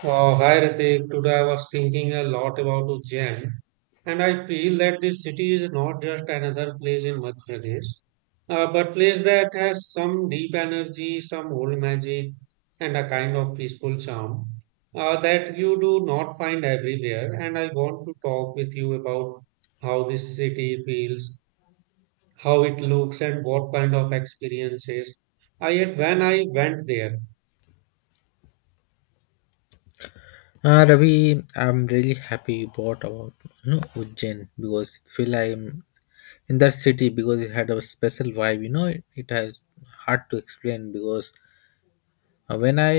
Wow, hi Ritik. Today I was thinking a lot about Ujjain, and I feel that this city is not just another place in Madhya Pradesh, but place that has some deep energy, some old magic, and a kind of peaceful charm that you do not find everywhere. And I want to talk with you about how this city feels, how it looks, and what kind of experiences I had when I went there. Ravi, I'm really happy you bought about Ujjain because it feel like I'm in that city because it had a special vibe. You know, it has hard to explain because uh, when I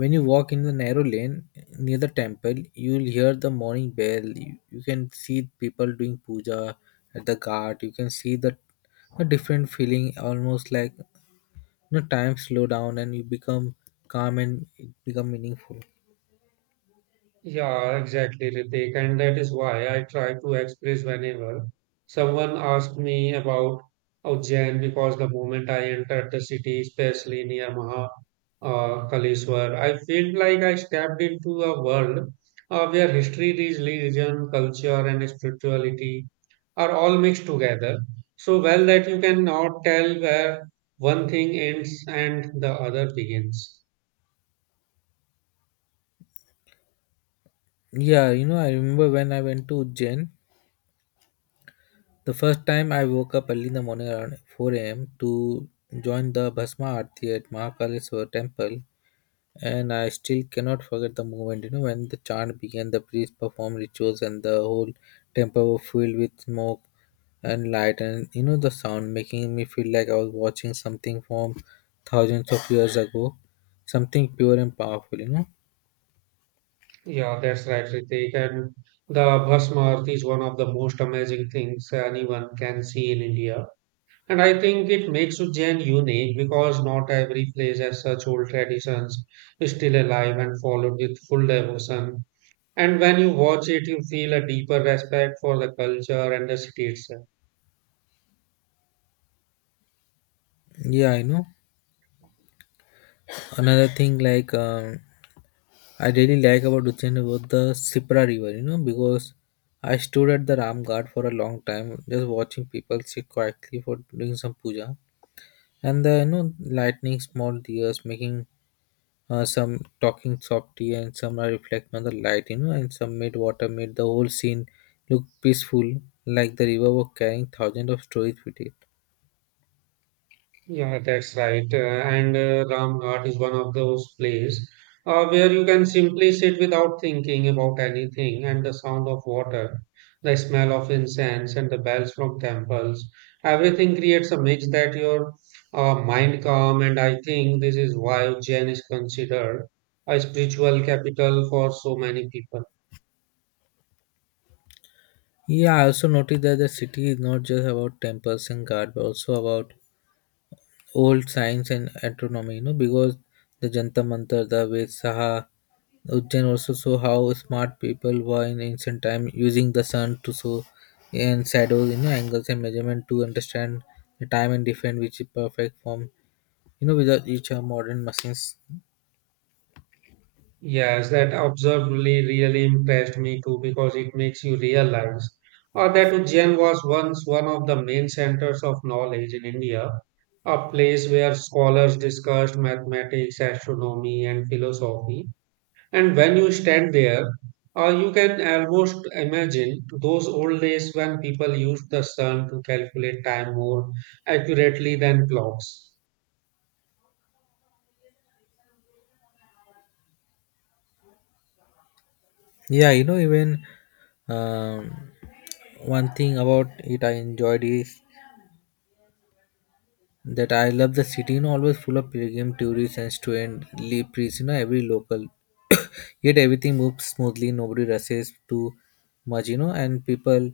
when you walk in the narrow lane near the temple, you'll hear the morning bell. You can see people doing puja at the ghat. You can see the a different feeling, almost like time slow down and you become calm and it become meaningful. Yeah, exactly, Ritik. And that is why I try to express whenever someone asked me about Ujjain because the moment I entered the city, especially near Maha Kaleshwar, I felt like I stepped into a world where history, religion, culture, and spirituality are all mixed together so well that you cannot tell where one thing ends and the other begins. Yeah, you know, I remember when I went to Ujjain, the first time I woke up early in the morning around 4 a.m. to join the Bhasma Aarti at Mahakaleshwar temple, and I still cannot forget the moment, you know, when the chant began, the priest performed rituals and the whole temple was filled with smoke and light, and you know the sound making me feel like I was watching something from thousands of years ago. Something pure and powerful, you know. Yeah, that's right, Ritik. And the Bhasma Aarti is one of the most amazing things anyone can see in India. And I think it makes Ujjain unique because not every place has such old traditions still alive and followed with full devotion. And when you watch it, you feel a deeper respect for the culture and the city itself. Yeah, I know. Another thing like I really like about Ujjain was the Sipra river, you know, because I stood at the Ram Ghat for a long time, just watching people sit quietly for doing some puja, and the you know lightning small deers making some talking softly, and some are reflecting on the light, you know, and some made water made the whole scene look peaceful, like the river was carrying thousands of stories with it. Yeah, that's right. And Ramghat is one of those places where you can simply sit without thinking about anything, and the sound of water, the smell of incense, and the bells from temples, everything creates a mix that your mind calm. And I think this is why Jain is considered a spiritual capital for so many people. Yeah, I also noticed that the city is not just about temples and God, but also about old science and astronomy, you know, because the Jantar Mantar, the Ved Saha, Ujjain also show how smart people were in ancient time using the sun to show and shadows, you know, angles and measurement to understand the time and different which is perfect form, you know, without each modern machines. Yes, that observed really, really impressed me too because it makes you realize that Ujjain was once one of the main centers of knowledge in India, a place where scholars discussed mathematics, astronomy, and philosophy. And when you stand there, you can almost imagine those old days when people used the sun to calculate time more accurately than clocks. Yeah, you know, even um, one thing about it I enjoyed is that I love the city, you know, always full of pilgrim, tourists, and priests, you know, every local. Yet everything moves smoothly, nobody rushes too much, you know, and people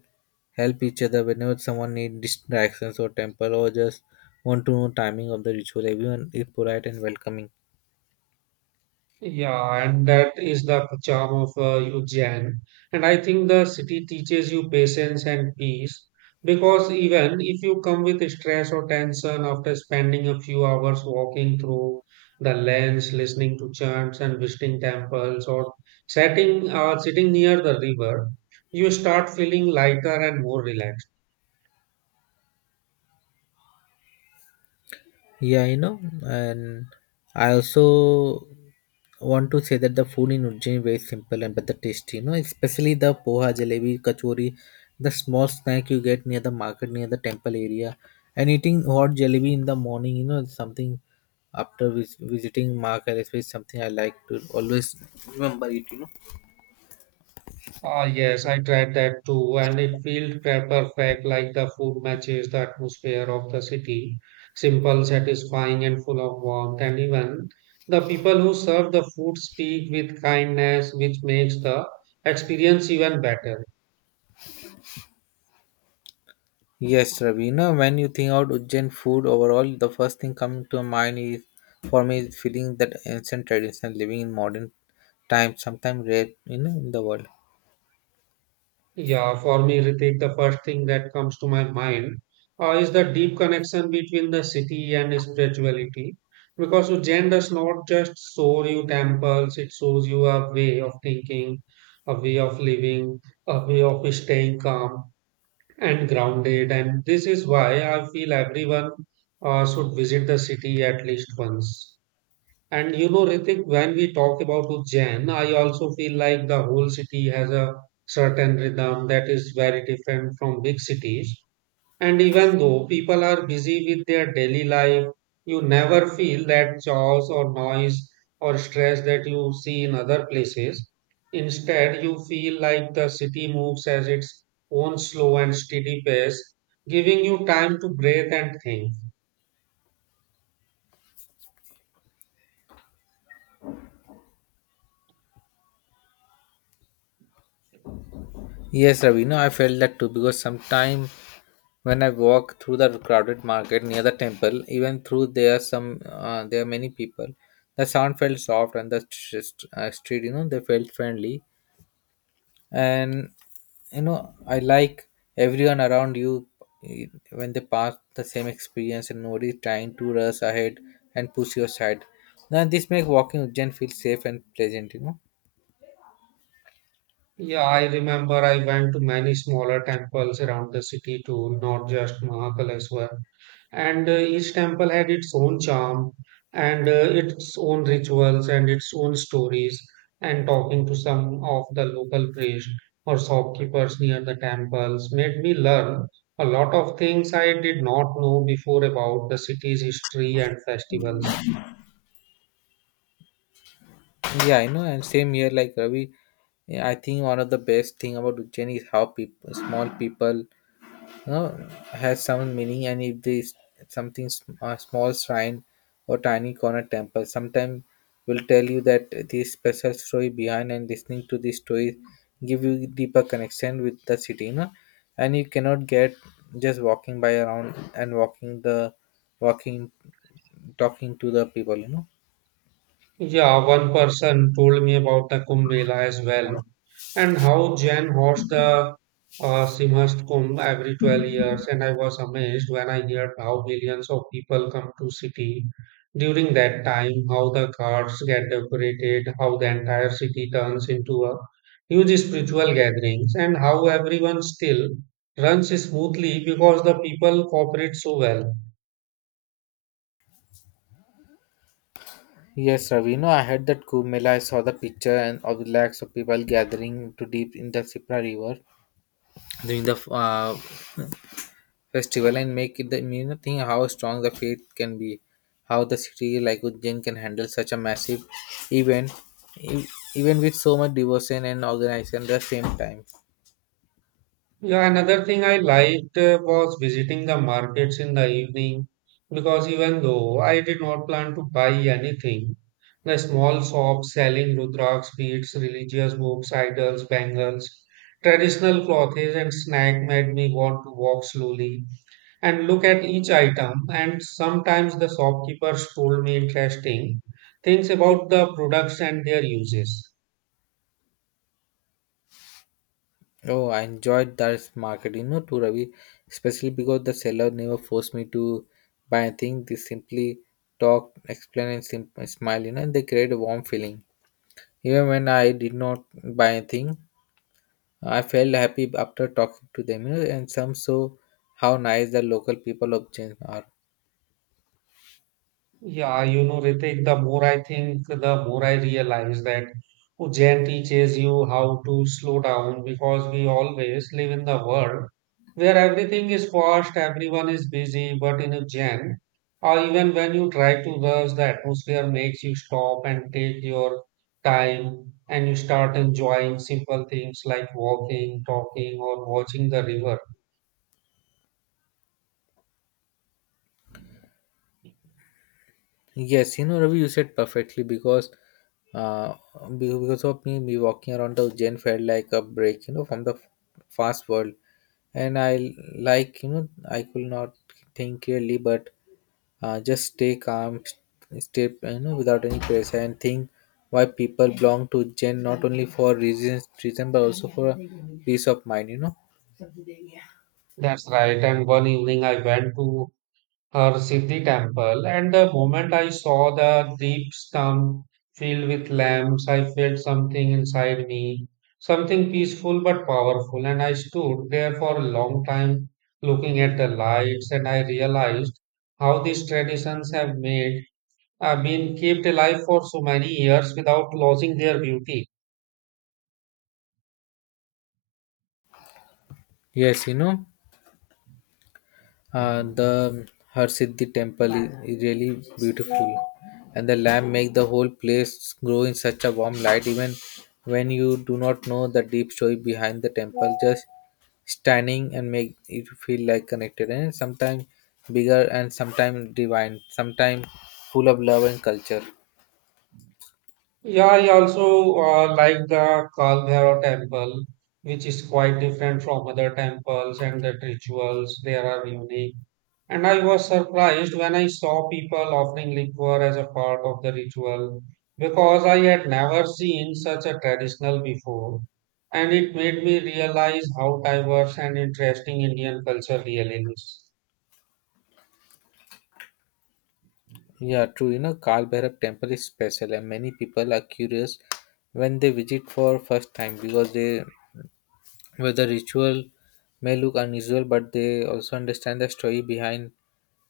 help each other whenever someone needs distractions or temple or just want to know timing of the ritual. Everyone is polite and welcoming. Yeah, and that is the charm of Ujjain. And I think the city teaches you patience and peace because even if you come with stress or tension after spending a few hours walking through the lanes, listening to chants and visiting temples or sitting near the river, you start feeling lighter and more relaxed. Yeah, you know, and I also want to say that the food in Ujjain is very simple and better tasty. You know, especially the poha, jalebi, kachori, the small snack you get near the market, near the temple area, and eating hot jalebi in the morning. You know, is something after visiting market, is something I like to always remember it. You know. Ah, yes, I tried that too, and it felt perfect, like the food matches the atmosphere of the city. Simple, satisfying, and full of warmth. And even the people who serve the food speak with kindness, which makes the experience even better. Yes, Ravi. Now, when you think about Ujjain food overall, the first thing coming to mind is for me is feeling that ancient tradition living in modern times, sometimes rare, you know, in the world. Yeah, for me, Ritik, the first thing that comes to my mind is the deep connection between the city and spirituality. Because Ujjain does not just show you temples, it shows you a way of thinking, a way of living, a way of staying calm and grounded. And this is why I feel everyone should visit the city at least once. And you know, Ritik, when we talk about Ujjain, I also feel like the whole city has a certain rhythm that is very different from big cities. And even though people are busy with their daily life, you never feel that chaos or noise or stress that you see in other places. Instead, you feel like the city moves at its own slow and steady pace, giving you time to breathe and think. Yes, Ravi. No, I felt that too because sometimes when I walk through the crowded market near the temple, even through there are some there are many people, the sound felt soft and the street, you know, they felt friendly. And you know I like everyone around you, eh, when they pass the same experience and nobody is trying to rush ahead and push you aside. Now this makes walking Ujjain feel safe and pleasant, you know. Yeah, I remember I went to many smaller temples around the city too, not just Mahakaleswar. And each temple had its own charm and its own rituals and its own stories. And talking to some of the local priests or shopkeepers near the temples made me learn a lot of things I did not know before about the city's history and festivals. Yeah, you know, and same here like Ravi. Yeah, I think one of the best thing about Ujjain is how people small people know, has some meaning, and if there is something a small shrine or tiny corner temple sometimes will tell you that this special story behind, and listening to this story give you deeper connection with the city, you know. And you cannot get just walking by around and walking the walking talking to the people, you know. Yeah, one person told me about the Kumbh Mela as well, and how Jain hosts the Simhast Kumbh every 12 years. And I was amazed when I heard how millions of people come to city during that time, how the carts get decorated, how the entire city turns into a huge spiritual gatherings, and how everyone still runs smoothly because the people cooperate so well. Yes, Ravi. You know, I heard that Kumbh Mela, I saw the picture and of the lakhs of people gathering to deep in the Sipra River during the festival and make it the you know, think how strong the faith can be, how the city like Ujjain can handle such a massive event, e- even with so much devotion and organization at the same time. Yeah, another thing I liked was visiting the markets in the evening because even though I did not plan to buy anything, the small shops selling Rudraksh beads, religious books, idols, bangles, traditional clothes, and snack made me want to walk slowly and look at each item. And sometimes the shopkeepers told me interesting things about the products and their uses. Oh, I enjoyed that market, you know, too, Ravi, especially because the seller never forced me to buy anything. They simply talked, explained, and smiled, you know, and they create a warm feeling. Even when I did not buy anything, I felt happy after talking to them, you know, and some saw how nice the local people of Jain are. Yeah, you know, Ritik, the more I think, the more I realize that Ujjain teaches you how to slow down because we always live in the world where everything is fast, everyone is busy, but in Ujjain, or even when you try to rush, the atmosphere makes you stop and take your time and you start enjoying simple things like walking, talking, or watching the river. Yes, you know, Ravi, you said perfectly because uh, because of me, me walking around the Jain felt like a break, you know, from the fast world. And I like, you know, I could not think clearly, but just stay calm, stay, you know, without any pressure and think why people belong to Jain not only for reason, but also for peace of mind, you know. That's right. And one evening I went to her Siddhi temple, and the moment I saw the deep stump filled with lamps, I felt something inside me, something peaceful but powerful, and I stood there for a long time looking at the lights, and I realized how these traditions have made been kept alive for so many years without losing their beauty. Yes, you know. The Harsiddhi temple is really beautiful, and the lamp make the whole place grow in such a warm light. Even when you do not know the deep story behind the temple, just standing and make it feel like connected. And sometimes bigger, and sometimes divine, sometimes full of love and culture. Yeah, I also like the Kalbhairov temple, which is quite different from other temples and the rituals. They are unique. And I was surprised when I saw people offering liquor as a part of the ritual because I had never seen such a traditional before. And it made me realize how diverse and interesting Indian culture really is. Yeah, true. You know, Kal Bhairav temple is special, and many people are curious when they visit for first time because they where the ritual may look unusual, but they also understand the story behind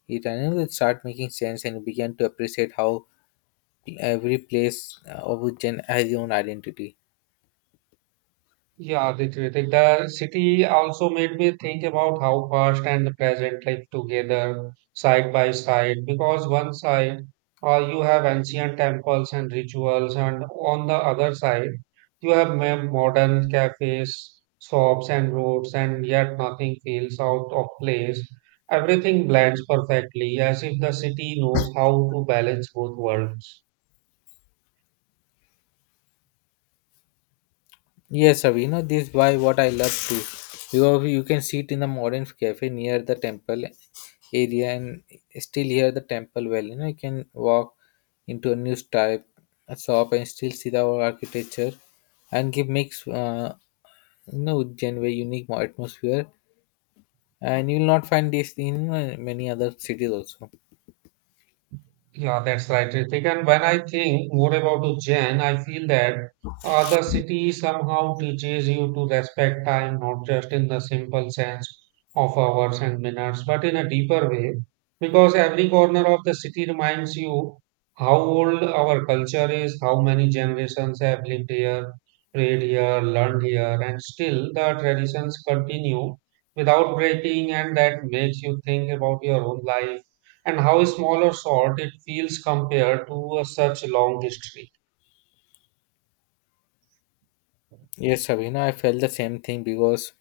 it, and it start making sense and begin to appreciate how every place of Ujjain has its own identity. Yeah, Ritvik, like the city also made me think about how past and the present live together side by side. Because one side, you have ancient temples and rituals, and on the other side, you have modern cafes, shops, and roads, and yet nothing feels out of place. Everything blends perfectly, as if the city knows how to balance both worlds. Yes, sir, you know this is why what I love too, because you can sit in a modern cafe near the temple area and still hear the temple well. You know you can walk into a new type a shop and still see the old architecture and give makes you know Ujjain very unique atmosphere, and you will not find this in many other cities also. Yeah, that's right, Ritik. And when I think more about Ujjain, I feel that the city somehow teaches you to respect time, not just in the simple sense of hours and minutes, but in a deeper way, because every corner of the city reminds you how old our culture is, how many generations have lived here, prayed here, learned here, and still the traditions continue without breaking, and that makes you think about your own life and how small or short it feels compared to a such a long history. Yes Sabina, I felt the same thing because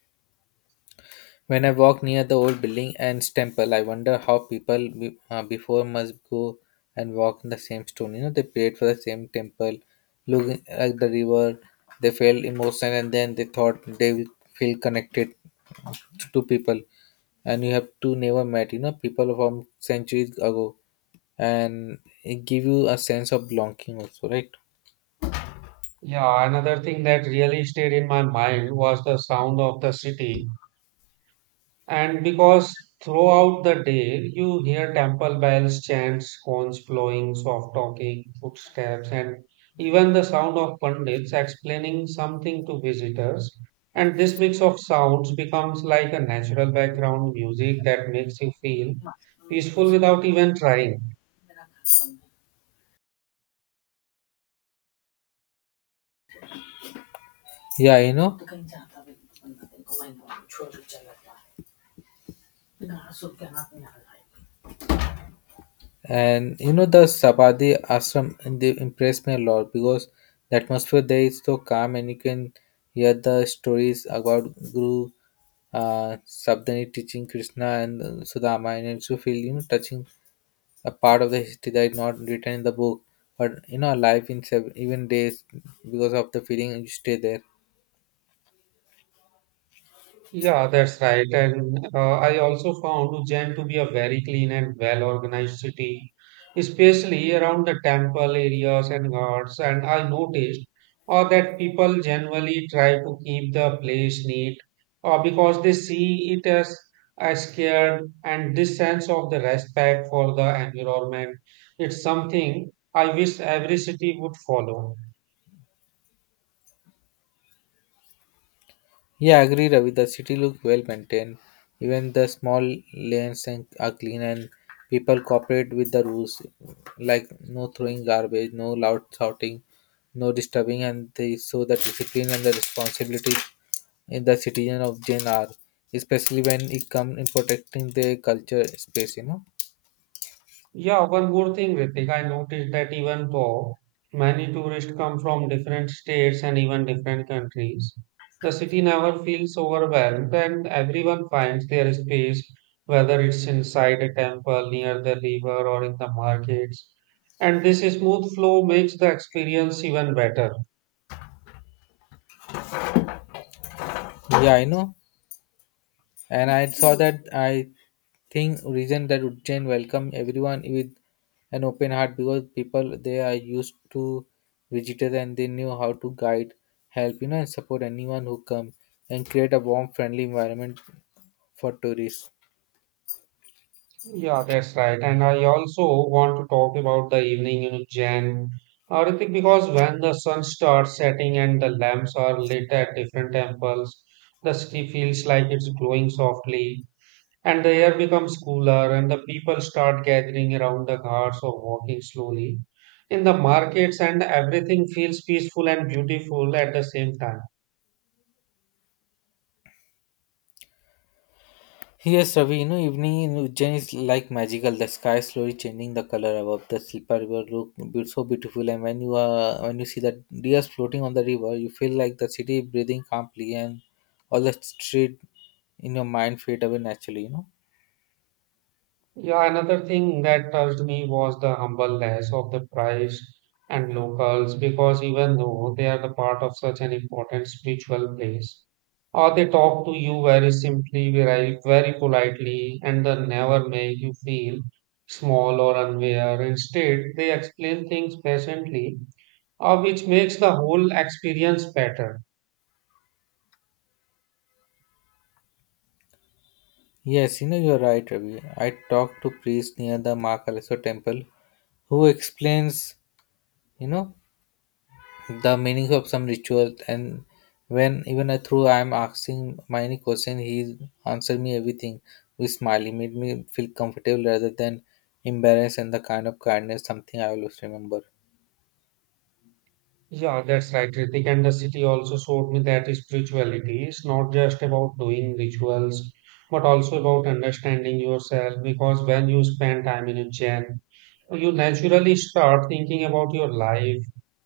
when I walk near the old building and temple I wonder how people before must go and walk in the same stone, you know, they prayed for the same temple, looking at the river, they felt emotion, and then they thought they will feel connected to people and you have to never met, you know, people from centuries ago, and it give you a sense of belonging also, right? Yeah, another thing that really stayed in my mind was the sound of the city. And because throughout the day you hear temple bells, chants, horns blowing, soft talking, footsteps, and even the sound of pundits explaining something to visitors. And this mix of sounds becomes like a natural background music that makes you feel peaceful without even trying. Yeah, you know, and you know the Sabardi Ashram and they impressed me a lot because the atmosphere there is so calm and you can hear the stories about Guru Sabdani teaching Krishna and Sudama, and it's you feel you know touching a part of the history that is not written in the book, but you know alive in seven even days because of the feeling you stay there. Yeah, that's right. And I also found Ujjain to be a very clean and well-organized city, especially around the temple areas and ghats. And I noticed that people generally try to keep the place neat because they see it as scared. And this sense of the respect for the environment, it's something I wish every city would follow. Yeah, I agree, Ravi. The city look well maintained. Even the small lanes and are clean, and people cooperate with the rules, like no throwing garbage, no loud shouting, no disturbing, and they show the discipline and the responsibility in the citizen of Jain, especially when it comes in protecting their culture space. You know. Yeah, one more thing, Ritik. I noticed that even though many tourists come from different states and even different countries, the city never feels overwhelmed and everyone finds their space, whether it's inside a temple, near the river, or in the markets. And this smooth flow makes the experience even better. Yeah, I know. And I saw that I think reason that Ujjain welcome everyone with an open heart because people they are used to visitors and they knew how to guide, help, you know, and support anyone who come and create a warm, friendly environment for tourists. Yeah, that's right. And I also want to talk about the evening, you know, Jan. Ritik, because when the sun starts setting and the lamps are lit at different temples, the city feels like it's glowing softly, and the air becomes cooler, and the people start gathering around the cars or walking slowly in the markets, and everything feels peaceful and beautiful at the same time. Yes, Ravi, you know, evening in Ujjain is like magical. The sky is slowly changing the color above the Silpa River look so beautiful. And when you see the deers floating on the river, you feel like the city breathing calmly and all the street in your mind fade away naturally, you know. Yeah, another thing that touched me was the humbleness of the priest and locals because even though they are the part of such an important spiritual place, or they talk to you very simply, very, very politely, and they never make you feel small or unaware. Instead, they explain things patiently, which makes the whole experience better. Yes, you know you're right, Ravi. I talked to priest near the Mahakaleso temple who explains, you know, the meaning of some ritual, and when even I through I'm asking my any question he answered me everything with smiley made me feel comfortable rather than embarrassed, and the kindness something I always remember. Yeah, that's right, Ritik. And the city also showed me that spirituality is not just about doing rituals, but also about understanding yourself. Because when you spend time in a gym, you naturally start thinking about your life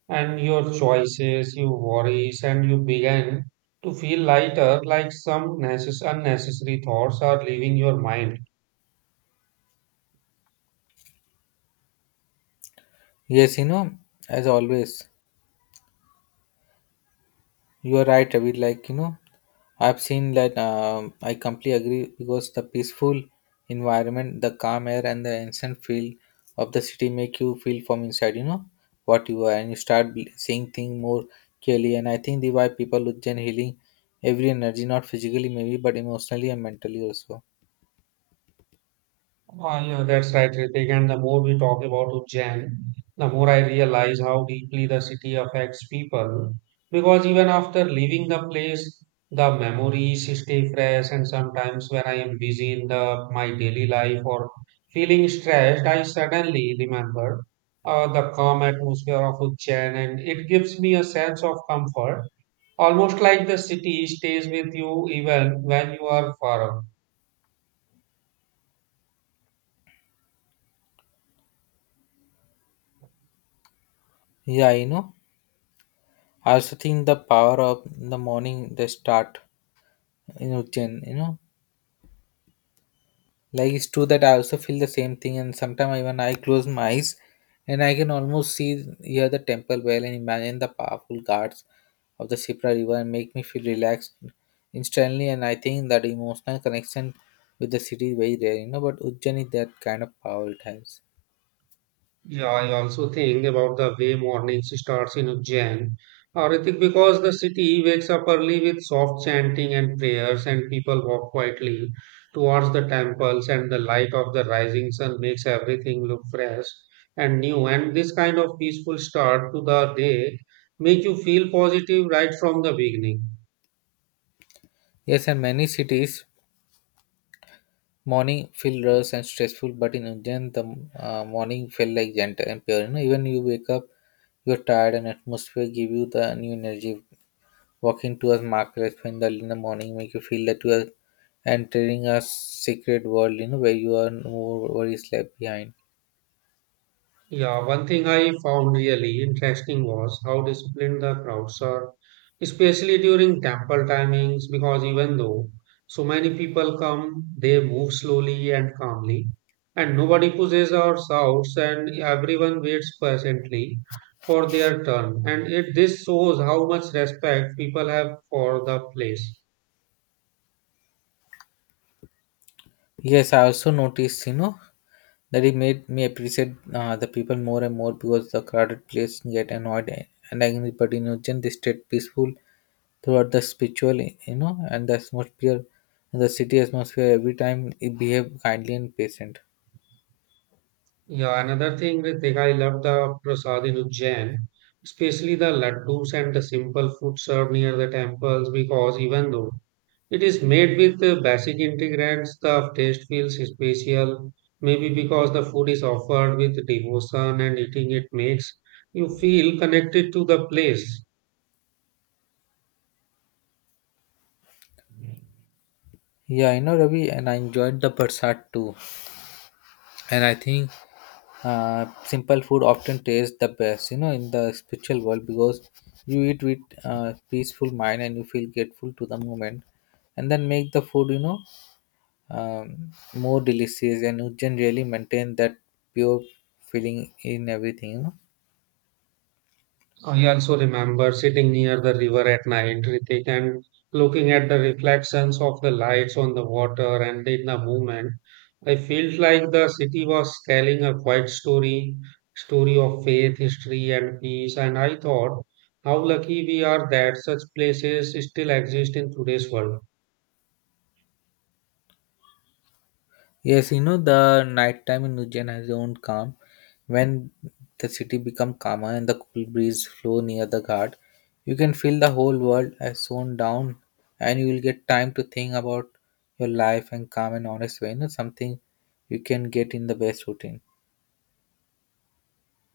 and your choices, your worries, and you begin to feel lighter, like some unnecessary thoughts are leaving your mind. Yes, you know, as always, you are right, Ravi. Like, you know, I've seen that. I completely agree because the peaceful environment, the calm air, and the instant feel of the city make you feel from inside. You know what you are, and you start seeing things more clearly. And I think the why people with Gen healing every energy, not physically maybe, but emotionally and mentally also. Ah, yeah, that's right, Ritik. And the more we talk about Ujjain, the more I realize how deeply the city affects people. Because even after leaving the place, the memories stay fresh. And sometimes when I am busy in the my daily life or feeling stressed, I suddenly remember the calm atmosphere of Ujjain, and it gives me a sense of comfort. Almost like the city stays with you even when you are far away. Yeah, you know. I also think the power of the morning they start in Ujjain, you know. Like it's true that I also feel the same thing, and sometimes even I close my eyes, and I can almost see hear the temple bell and imagine the powerful guards of the Shipra River and make me feel relaxed instantly. And I think that emotional connection with the city is very rare, you know. But Ujjain is that kind of power it has. Yeah, I also think about the way mornings starts in Ujjain. Ritik, because the city wakes up early with soft chanting and prayers, and people walk quietly towards the temples, and the light of the rising sun makes everything look fresh and new. And this kind of peaceful start to the day make you feel positive right from the beginning. Yes, and many cities morning feel rush and stressful, but in Ujjain the morning felt like gentle and pure. You know, even you wake up, you're tired, and atmosphere give you the new energy. Walking tours marked by candlelight in the morning make you feel that you are entering a secret world, you know, where you are no worries left behind. Yeah, one thing I found really interesting was how disciplined the crowds are, especially during temple timings, because even though so many people come, they move slowly and calmly, and nobody pushes or shouts, and everyone waits patiently for their turn. And it this shows how much respect people have for the place. Yes, I also noticed, you know, that it made me appreciate the people more and more because the crowded place get annoyed and angry, but in Ujjain they stayed peaceful throughout the spiritual, you know, and the atmosphere, the city atmosphere every time it behaved kindly and patient. Yeah, another thing, Ritik, I love the prasad in Ujjain, especially the laddus and the simple food served near the temples, because even though it is made with the basic ingredients, the taste feels special. Maybe because the food is offered with devotion and eating it makes you feel connected to the place. Yeah, you know Ravi, and I enjoyed the Barsat too. And I think simple food often tastes the best you know in the spiritual world because you eat with peaceful mind and you feel grateful to the moment and then make the food you know more delicious and you generally maintain that pure feeling in everything you know. I also remember sitting near the river at night, Ritik, and looking at the reflections of the lights on the water and in the movement. I felt like the city was telling a quiet story, story of faith, history, and peace. And I thought, how lucky we are that such places still exist in today's world. Yes, you know the nighttime in Ujjain has its own calm. When the city becomes calmer and the cool breeze flow near the ghat, you can feel the whole world has slowed down, and you will get time to think about your life and calm and honest way. You know something you can get in the best routine.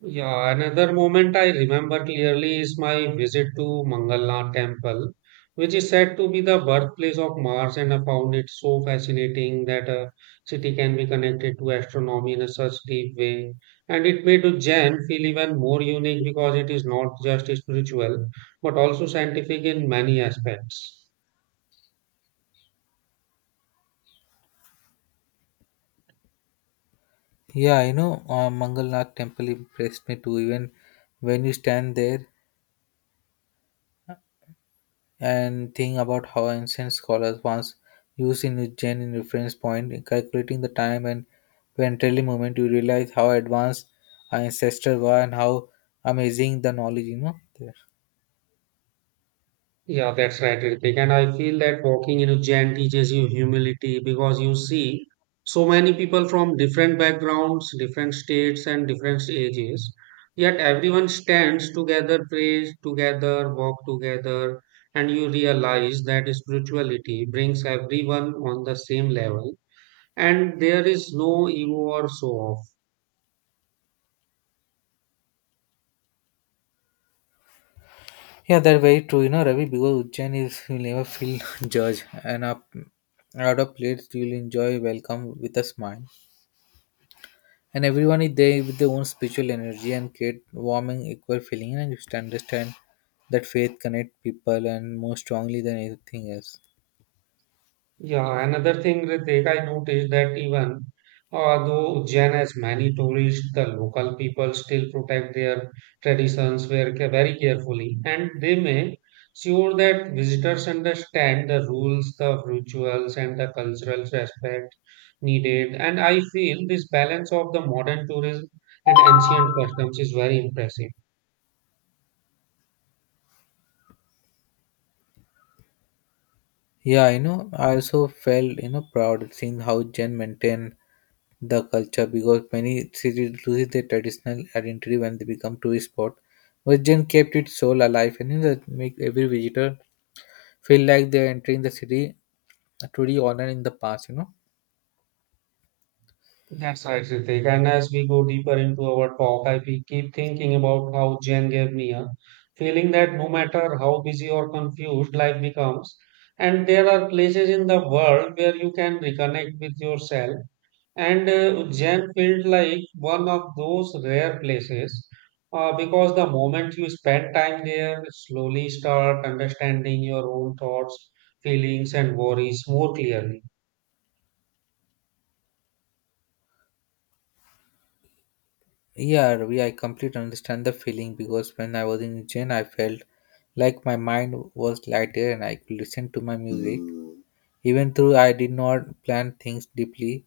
Yeah, another moment I remember clearly is my visit to Mangalnath temple, which is said to be the birthplace of Mars, and I found it so fascinating that a city can be connected to astronomy in a such deep way. And it made Ujjain feel even more unique because it is not just spiritual, but also scientific in many aspects. Yeah, you know, Mangalnath temple impressed me too. Even when you stand there and think about how ancient scholars once used Inugen in reference point in calculating the time and ventrally moment you realize how advanced our ancestors were and how amazing the knowledge you know there. Yeah, that's right, Ritik. And I feel that walking in a jam teaches you humility because you see so many people from different backgrounds, different states, and different ages. Yet everyone stands together, prays together, walk together, and you realize that spirituality brings everyone on the same level. And there is no ego or so off. Yeah, that's very true, you know, Ravi, because Ujjain is you never feel judged and up out of place. You'll enjoy welcome with a smile, and everyone is there with their own spiritual energy and create warming equal feeling, and you just understand that faith connect people and more strongly than anything else. Yeah, another thing, Ritik, I noticed that even though Ujjain has many tourists, the local people still protect their traditions very, very carefully, and they make sure that visitors understand the rules, the rituals, and the cultural respect needed. And I feel this balance of the modern tourism and ancient customs is very impressive. Yeah, you know, I also felt, you know, proud seeing how Gen maintain the culture because many cities lose their traditional identity when they become tourist spot. But Gen kept its soul alive and you know, that make every visitor feel like they're entering the city truly honored in the past, you know. That's right, Ritik. And as we go deeper into our talk, I keep thinking about how Jen gave me a feeling that no matter how busy or confused life becomes, and there are places in the world where you can reconnect with yourself. And Jen felt like one of those rare places because the moment you spend time there, slowly start understanding your own thoughts, feelings, and worries more clearly. Yeah, Ravi, I completely understand the feeling because when I was in Gen, I felt like my mind was lighter and I could listen to my music. Even though I did not plan things deeply,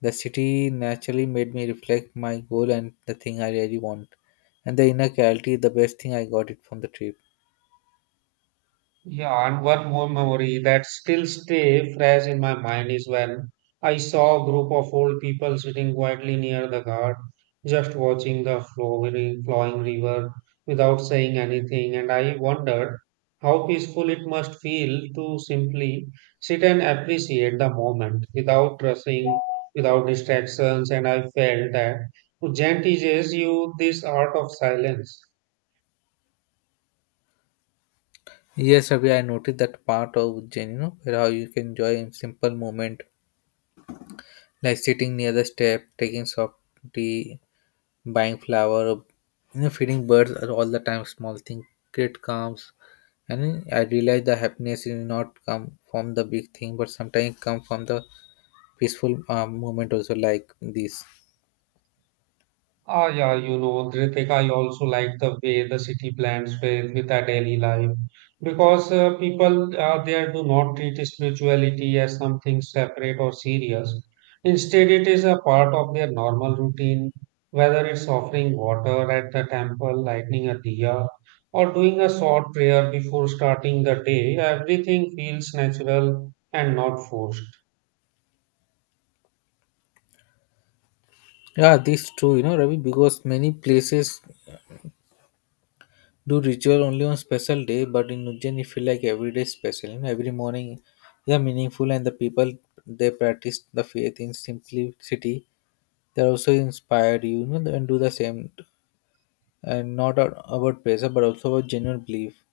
the city naturally made me reflect my goal and the thing I really want. And the inner clarity, the best thing I got it from the trip. Yeah, and one more memory that still stay fresh in my mind is when I saw a group of old people sitting quietly near the guard, just watching the flowing river without saying anything, and I wondered how peaceful it must feel to simply sit and appreciate the moment without rushing, without distractions, and I felt that Ujjain teaches you this art of silence. Yes, Ravi, I noticed that part of Ujjain, you know, where how you can enjoy in simple moment, like sitting near the step, taking soft tea, buying flower, or, you know, feeding birds are all the time. Small thing create calms. And I realized the happiness is not come from the big thing, but sometimes it come from the peaceful moment also, like this. Ah, yeah, you know, Ritik, I also like the way the city blends with our daily life because people there do not treat spirituality as something separate or serious. Instead, it is a part of their normal routine, whether it's offering water at the temple, lighting a diya, or doing a short prayer before starting the day, everything feels natural and not forced. Yeah, this true, you know, Ravi, because many places do ritual only on special day, but in Ujjain, it feel like every day is special. You know, every morning they are meaningful, and the people they practice the faith in simplicity. They're also inspired, you know, and do the same, and not a- about pressure, but also about genuine belief.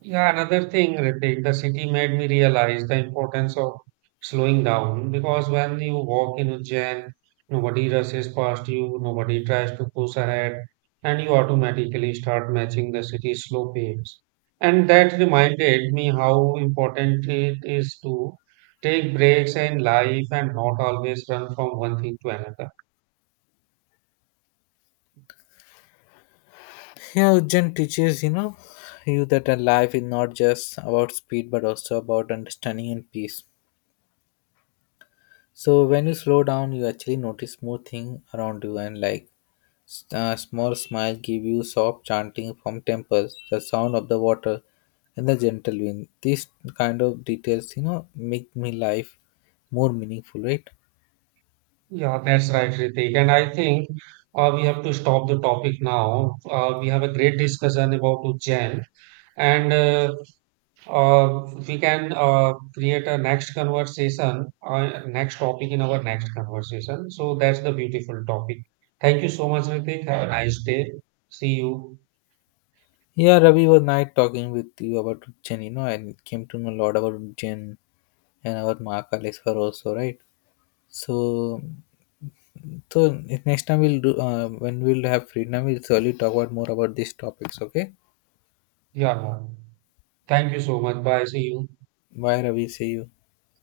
Yeah, another thing, Ritik, the city made me realize the importance of slowing down because when you walk in Ujjain, nobody rushes past you, nobody tries to push ahead, and you automatically start matching the city's slow pace. And that reminded me how important it is to take breaks in life and not always run from one thing to another. Yeah, Ujjain teaches, you know, you that a life is not just about speed, but also about understanding and peace. So when you slow down, you actually notice more thing around you, and like a small smile give you soft chanting from temples, the sound of the water, and the gentle wind. These kind of details, you know, make me life more meaningful, right? Yeah, that's right, Ritik. And I think we have to stop the topic now. We have a great discussion about Ujjain. And We can create a next conversation next topic in our next conversation. So that's the beautiful topic. Thank you so much, Ritik. Have a nice day. See you. Yeah, Ravi was night talking with you about Ujjain, you know, and came to know a lot about Ujjain and about Mahakaleshwar also, right? So, so next time we'll do when we'll have free time, we'll surely talk about more about these topics. Okay? Yeah, thank you so much. Bye. See you. Bye, Ravi. See you.